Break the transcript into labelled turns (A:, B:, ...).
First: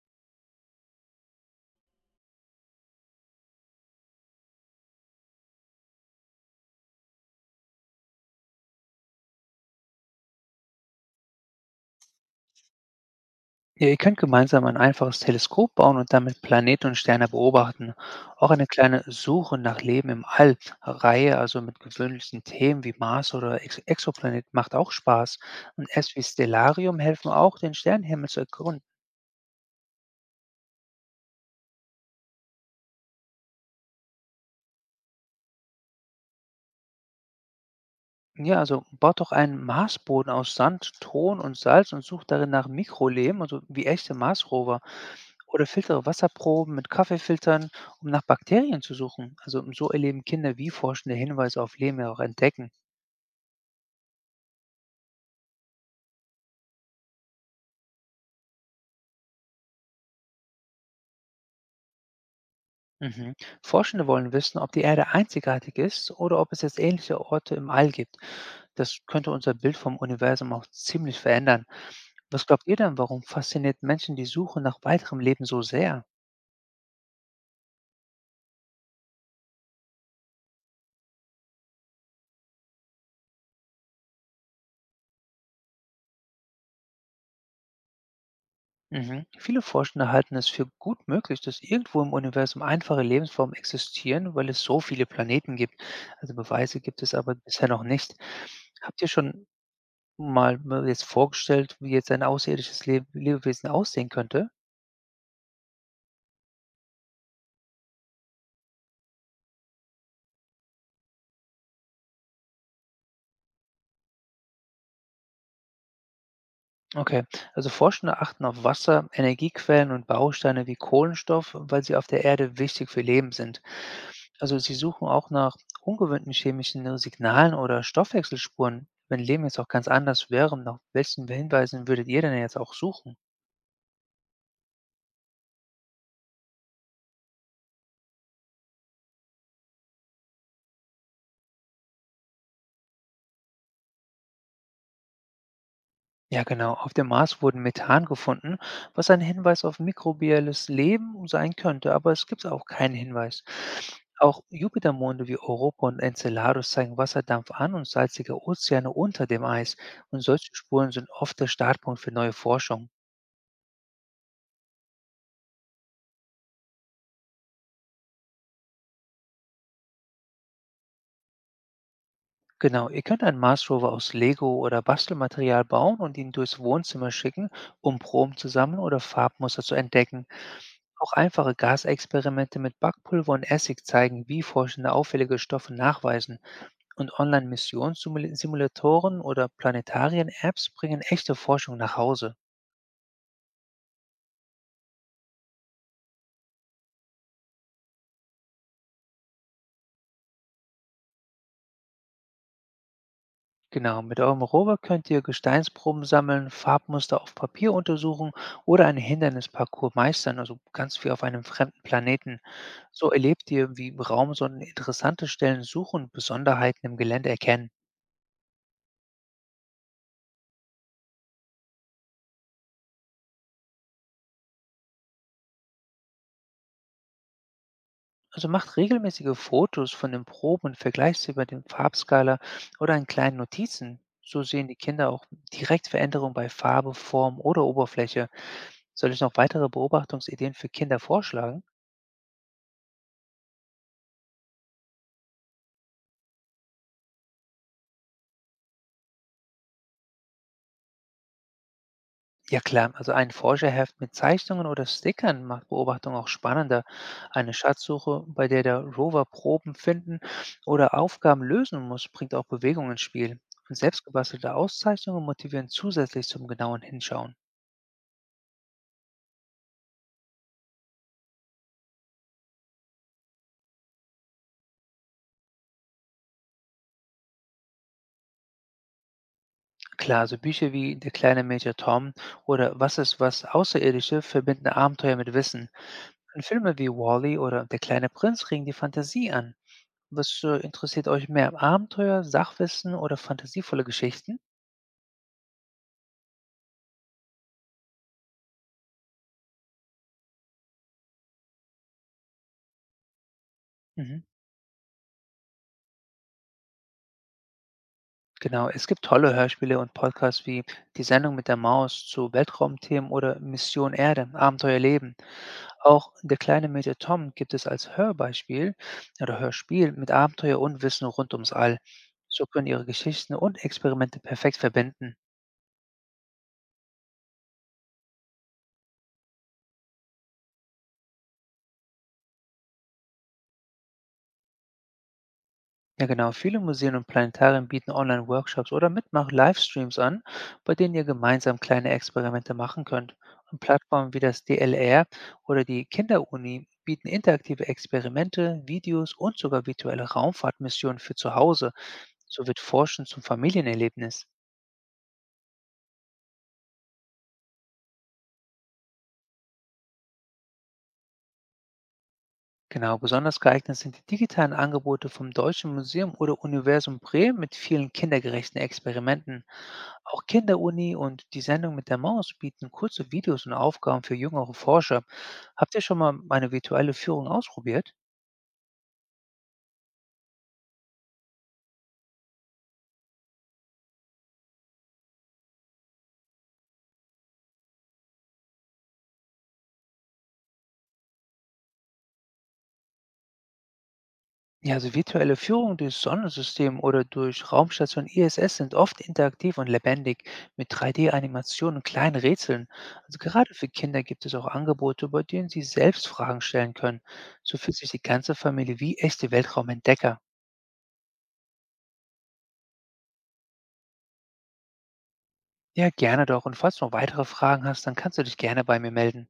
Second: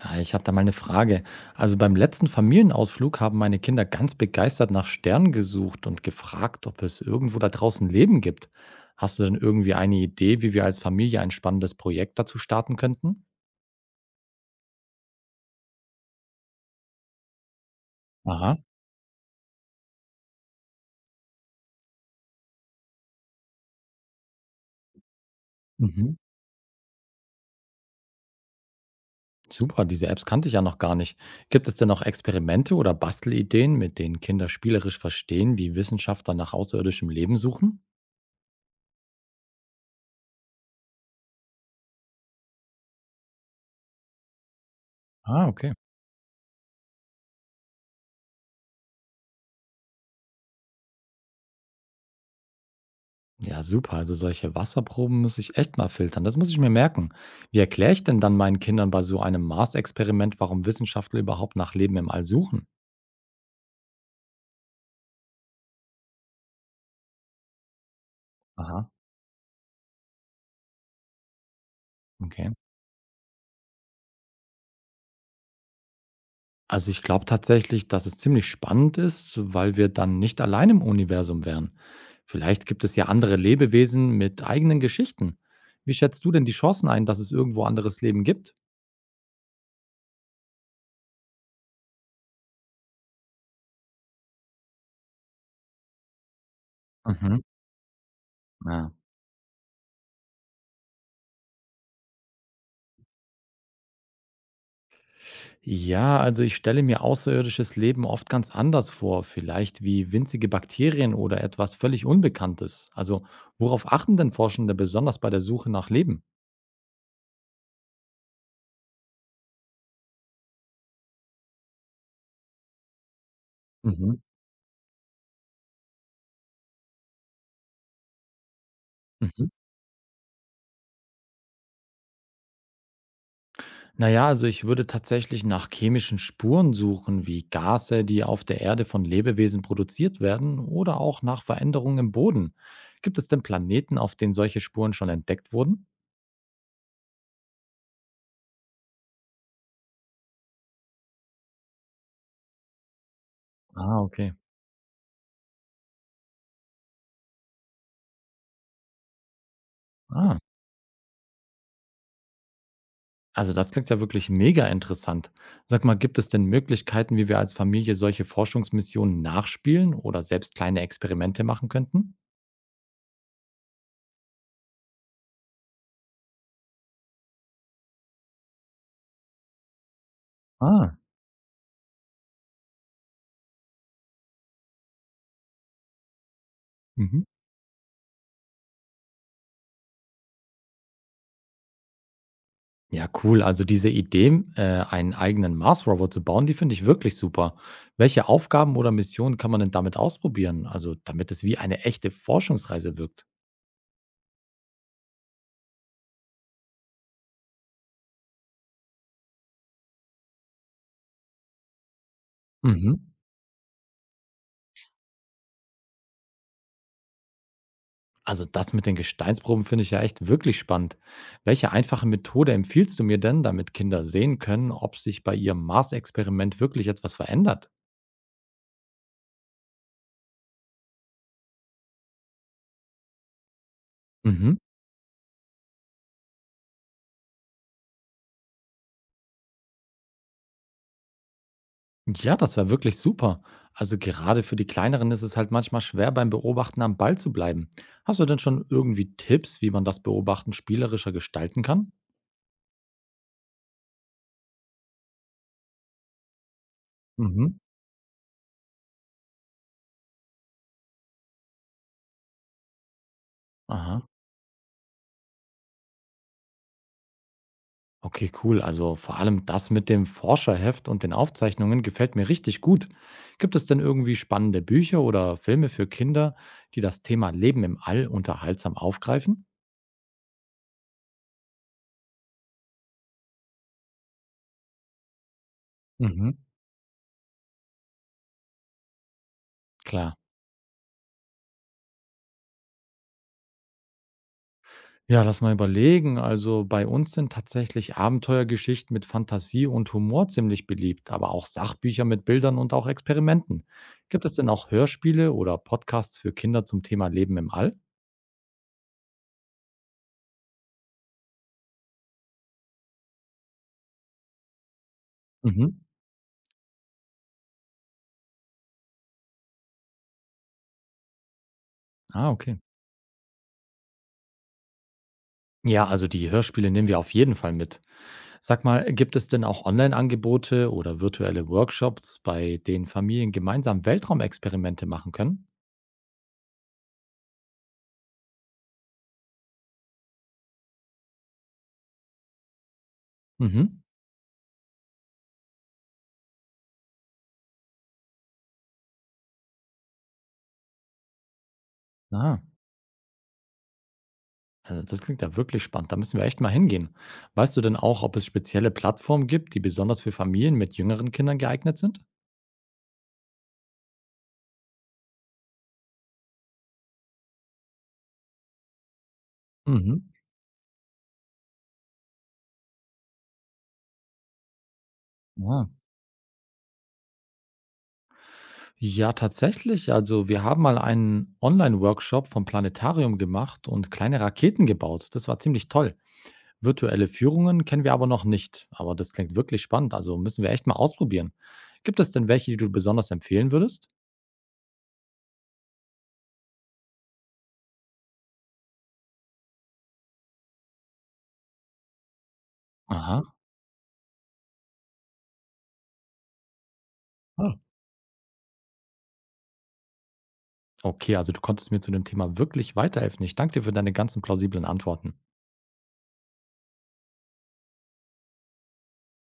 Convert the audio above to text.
A: Ich habe da mal eine Frage. Also beim letzten Familienausflug haben meine Kinder ganz begeistert nach Sternen gesucht und gefragt, ob es irgendwo da draußen Leben gibt. Hast du denn irgendwie eine Idee, wie wir als Familie ein spannendes Projekt dazu starten könnten?
B: Ja, ihr könnt gemeinsam ein einfaches Teleskop bauen und damit Planeten und Sterne beobachten. Auch
A: Aha.
B: eine kleine Suche nach Leben im All, Reihe also mit gewöhnlichen Themen wie Mars oder Ex Exoplanet macht auch Spaß. Und Apps
A: Mhm.
B: wie Stellarium helfen auch, den Sternenhimmel zu erkunden.
A: Super, diese Apps kannte ich ja noch gar nicht. Gibt es denn noch Experimente oder Bastelideen, mit denen Kinder spielerisch verstehen, wie Wissenschaftler nach außerirdischem Leben suchen?
B: Ja, also baut doch einen Marsboden aus Sand, Ton und Salz und sucht darin nach Mikroleben, also wie echte Marsrover.
A: Ah,
B: Oder
A: okay.
B: filtere Wasserproben mit Kaffeefiltern, um nach Bakterien zu suchen. Also so erleben Kinder, wie forschende Hinweise auf Leben ja auch entdecken.
A: Ja, super. Also solche Wasserproben muss ich echt mal filtern. Das muss ich mir merken. Wie erkläre ich denn dann meinen Kindern bei so einem Mars-Experiment, warum Wissenschaftler überhaupt nach Leben im All suchen?
B: Mhm. Forschende wollen wissen, ob die Erde einzigartig ist oder ob es jetzt ähnliche Orte im All gibt.
A: Aha.
B: Das könnte unser Bild vom Universum auch ziemlich verändern. Was
A: Okay.
B: glaubt ihr denn, warum fasziniert Menschen die Suche nach weiterem Leben so sehr?
A: Also ich glaube tatsächlich, dass es ziemlich spannend ist, so weil wir dann nicht allein im Universum wären. Vielleicht gibt es ja andere Lebewesen mit eigenen Geschichten. Wie schätzt du denn die Chancen ein, dass es irgendwo anderes Leben gibt?
B: Mhm. Viele Forschende halten es für gut möglich, dass irgendwo im Universum einfache Lebensformen existieren, weil es so viele Planeten gibt. Also Beweise gibt es aber
A: Mhm.
B: bisher noch nicht.
A: Ja.
B: Habt ihr schon mal mir jetzt vorgestellt, wie jetzt ein außerirdisches Le Lebewesen aussehen könnte?
A: Ja, also ich stelle mir außerirdisches Leben oft ganz anders vor, vielleicht wie winzige Bakterien oder etwas völlig Unbekanntes. Also worauf achten denn Forschende besonders bei der Suche nach Leben?
B: Okay, also Forschende achten auf Wasser, Energiequellen und Bausteine wie Kohlenstoff, weil sie auf der Erde wichtig für Leben sind.
A: Mhm.
B: Also sie suchen auch nach ungewöhnten chemischen Signalen oder Stoffwechselspuren. Wenn Leben
A: Mhm.
B: jetzt auch ganz anders wäre, nach welchen Hinweisen würdet ihr denn jetzt auch suchen?
A: Naja, also ich würde tatsächlich nach chemischen Spuren suchen, wie Gase, die auf der Erde von Lebewesen produziert werden, oder auch nach Veränderungen im Boden. Gibt es denn Planeten, auf denen solche Spuren schon entdeckt wurden?
B: Ja, genau. Auf dem Mars wurden Methan gefunden, was ein Hinweis auf mikrobielles Leben sein könnte, aber es gibt auch keinen Hinweis.
A: Ah, okay.
B: Auch Jupitermonde wie Europa und Enceladus zeigen Wasserdampf an und salzige Ozeane unter dem Eis. Und
A: Ah,
B: solche Spuren sind oft der Startpunkt für neue Forschung.
A: Also das klingt ja wirklich mega interessant. Sag mal, gibt es denn Möglichkeiten, wie wir als Familie solche Forschungsmissionen nachspielen oder selbst kleine Experimente machen könnten?
B: Genau, ihr könnt einen Mars Rover aus Lego oder Bastelmaterial bauen und ihn durchs Wohnzimmer schicken, um Proben zu sammeln oder Farbmuster zu entdecken.
A: Ah,
B: Auch einfache Gasexperimente mit Backpulver und Essig zeigen, wie Forschende auffällige Stoffe nachweisen. Und
A: mhm.
B: Online-Missionssimulatoren oder Planetarien-Apps bringen echte Forschung nach Hause.
A: Ja, cool. Also diese Idee, einen eigenen Mars-Rover zu bauen, die finde ich wirklich super. Welche Aufgaben oder Missionen kann man denn damit ausprobieren? Also damit es wie eine echte Forschungsreise wirkt.
B: Genau, mit eurem Rover könnt ihr Gesteinsproben sammeln, Farbmuster auf Papier untersuchen oder einen Hindernisparcours meistern, also ganz wie auf einem fremden Planeten.
A: Mhm.
B: So erlebt ihr, wie im Raum so ein- interessante Stellen suchen und Besonderheiten im Gelände erkennen.
A: Also das mit den Gesteinsproben finde ich ja echt wirklich spannend. Welche einfache Methode empfiehlst du mir denn, damit Kinder sehen können, ob sich bei ihrem Mars-Experiment wirklich etwas verändert?
B: Also macht regelmäßige Fotos von den Proben und vergleicht sie über den Farbskala oder in kleinen Notizen. So
A: Mhm.
B: sehen die Kinder auch direkt Veränderungen bei Farbe, Form oder Oberfläche. Soll ich noch weitere Beobachtungsideen für Kinder vorschlagen?
A: Ja, das wäre wirklich super. Also gerade für die Kleineren ist es halt manchmal schwer, beim Beobachten am Ball zu bleiben. Hast du denn schon irgendwie Tipps, wie man das Beobachten spielerischer gestalten kann?
B: Ja klar, also ein Forscherheft mit Zeichnungen oder Stickern macht Beobachtungen auch spannender.
A: Mhm.
B: Eine Schatzsuche, bei der der Rover Proben finden oder Aufgaben lösen muss, bringt auch Bewegung ins Spiel. Und
A: Aha.
B: selbstgebastelte Auszeichnungen motivieren zusätzlich zum genauen Hinschauen.
A: Okay, cool. Also vor allem das mit dem Forscherheft und den Aufzeichnungen gefällt mir richtig gut. Gibt es denn irgendwie spannende Bücher oder Filme für Kinder, die das Thema Leben im All unterhaltsam aufgreifen?
B: Klar, so Bücher wie Der kleine Major Tom oder Was ist was Außerirdische verbinden Abenteuer mit Wissen.
A: Mhm,
B: Und Filme wie Wall-E oder Der kleine Prinz regen die Fantasie an.
A: klar.
B: Was interessiert euch mehr? Abenteuer, Sachwissen oder fantasievolle Geschichten?
A: Ja, lass mal überlegen. Also bei uns sind tatsächlich Abenteuergeschichten mit Fantasie und Humor ziemlich beliebt, aber auch Sachbücher mit Bildern und auch Experimenten. Gibt
B: Mhm.
A: es denn auch Hörspiele oder Podcasts für Kinder zum Thema Leben im All?
B: Genau, es gibt tolle Hörspiele und Podcasts wie Die Sendung mit der Maus zu Weltraumthemen oder Mission Erde, Abenteuer Leben.
A: Mhm.
B: Auch Der kleine Meteor Tom gibt es als Hörbeispiel oder Hörspiel mit Abenteuer und Wissen rund ums All.
A: Ah,
B: So
A: okay.
B: können ihre Geschichten und Experimente perfekt verbinden.
A: Ja, also die Hörspiele nehmen wir auf jeden Fall mit. Sag mal, gibt es denn auch Online-Angebote oder virtuelle Workshops, bei denen Familien gemeinsam Weltraumexperimente machen können?
B: Ja, genau. Viele Museen und Planetarien bieten Online-Workshops oder Mitmach-Livestreams an, bei denen ihr gemeinsam kleine Experimente machen könnt. Und
A: Mhm.
B: Plattformen wie das DLR oder die Kinderuni bieten interaktive Experimente, Videos und sogar virtuelle Raumfahrtmissionen für zu Hause.
A: Ah,
B: So wird Forschen zum Familienerlebnis.
A: also das klingt ja wirklich spannend. Da müssen wir echt mal hingehen. Weißt du denn auch, ob es spezielle Plattformen gibt, die besonders für Familien mit jüngeren Kindern geeignet sind?
B: Genau, besonders geeignet sind die digitalen Angebote vom Deutschen Museum oder Universum Bremen mit vielen kindergerechten Experimenten.
A: Mhm.
B: Auch Kinderuni und die Sendung mit der Maus bieten kurze Videos und Aufgaben für jüngere Forscher.
A: Ja.
B: Habt ihr schon mal eine virtuelle Führung ausprobiert?
A: Ja, tatsächlich. Also wir haben mal einen Online-Workshop vom Planetarium gemacht und kleine Raketen gebaut. Das war ziemlich toll. Virtuelle Führungen kennen wir aber noch nicht, aber das klingt wirklich spannend, also müssen wir echt mal ausprobieren. Gibt es denn welche, die du besonders empfehlen würdest?
B: Ja, also virtuelle Führung durch Sonnensystem oder durch Raumstation ISS sind oft interaktiv und lebendig mit 3D-Animationen und kleinen Rätseln. Also
A: Aha.
B: gerade für Kinder gibt es auch Angebote, bei denen sie selbst Fragen stellen können. So
A: Ah.
B: fühlt sich die ganze Familie wie echte Weltraumentdecker.
A: Okay, also du konntest mir zu dem Thema wirklich weiterhelfen. Ich danke dir für deine ganzen plausiblen Antworten.
B: Ja, gerne doch. Und falls du noch weitere Fragen hast, dann kannst du dich gerne bei mir melden.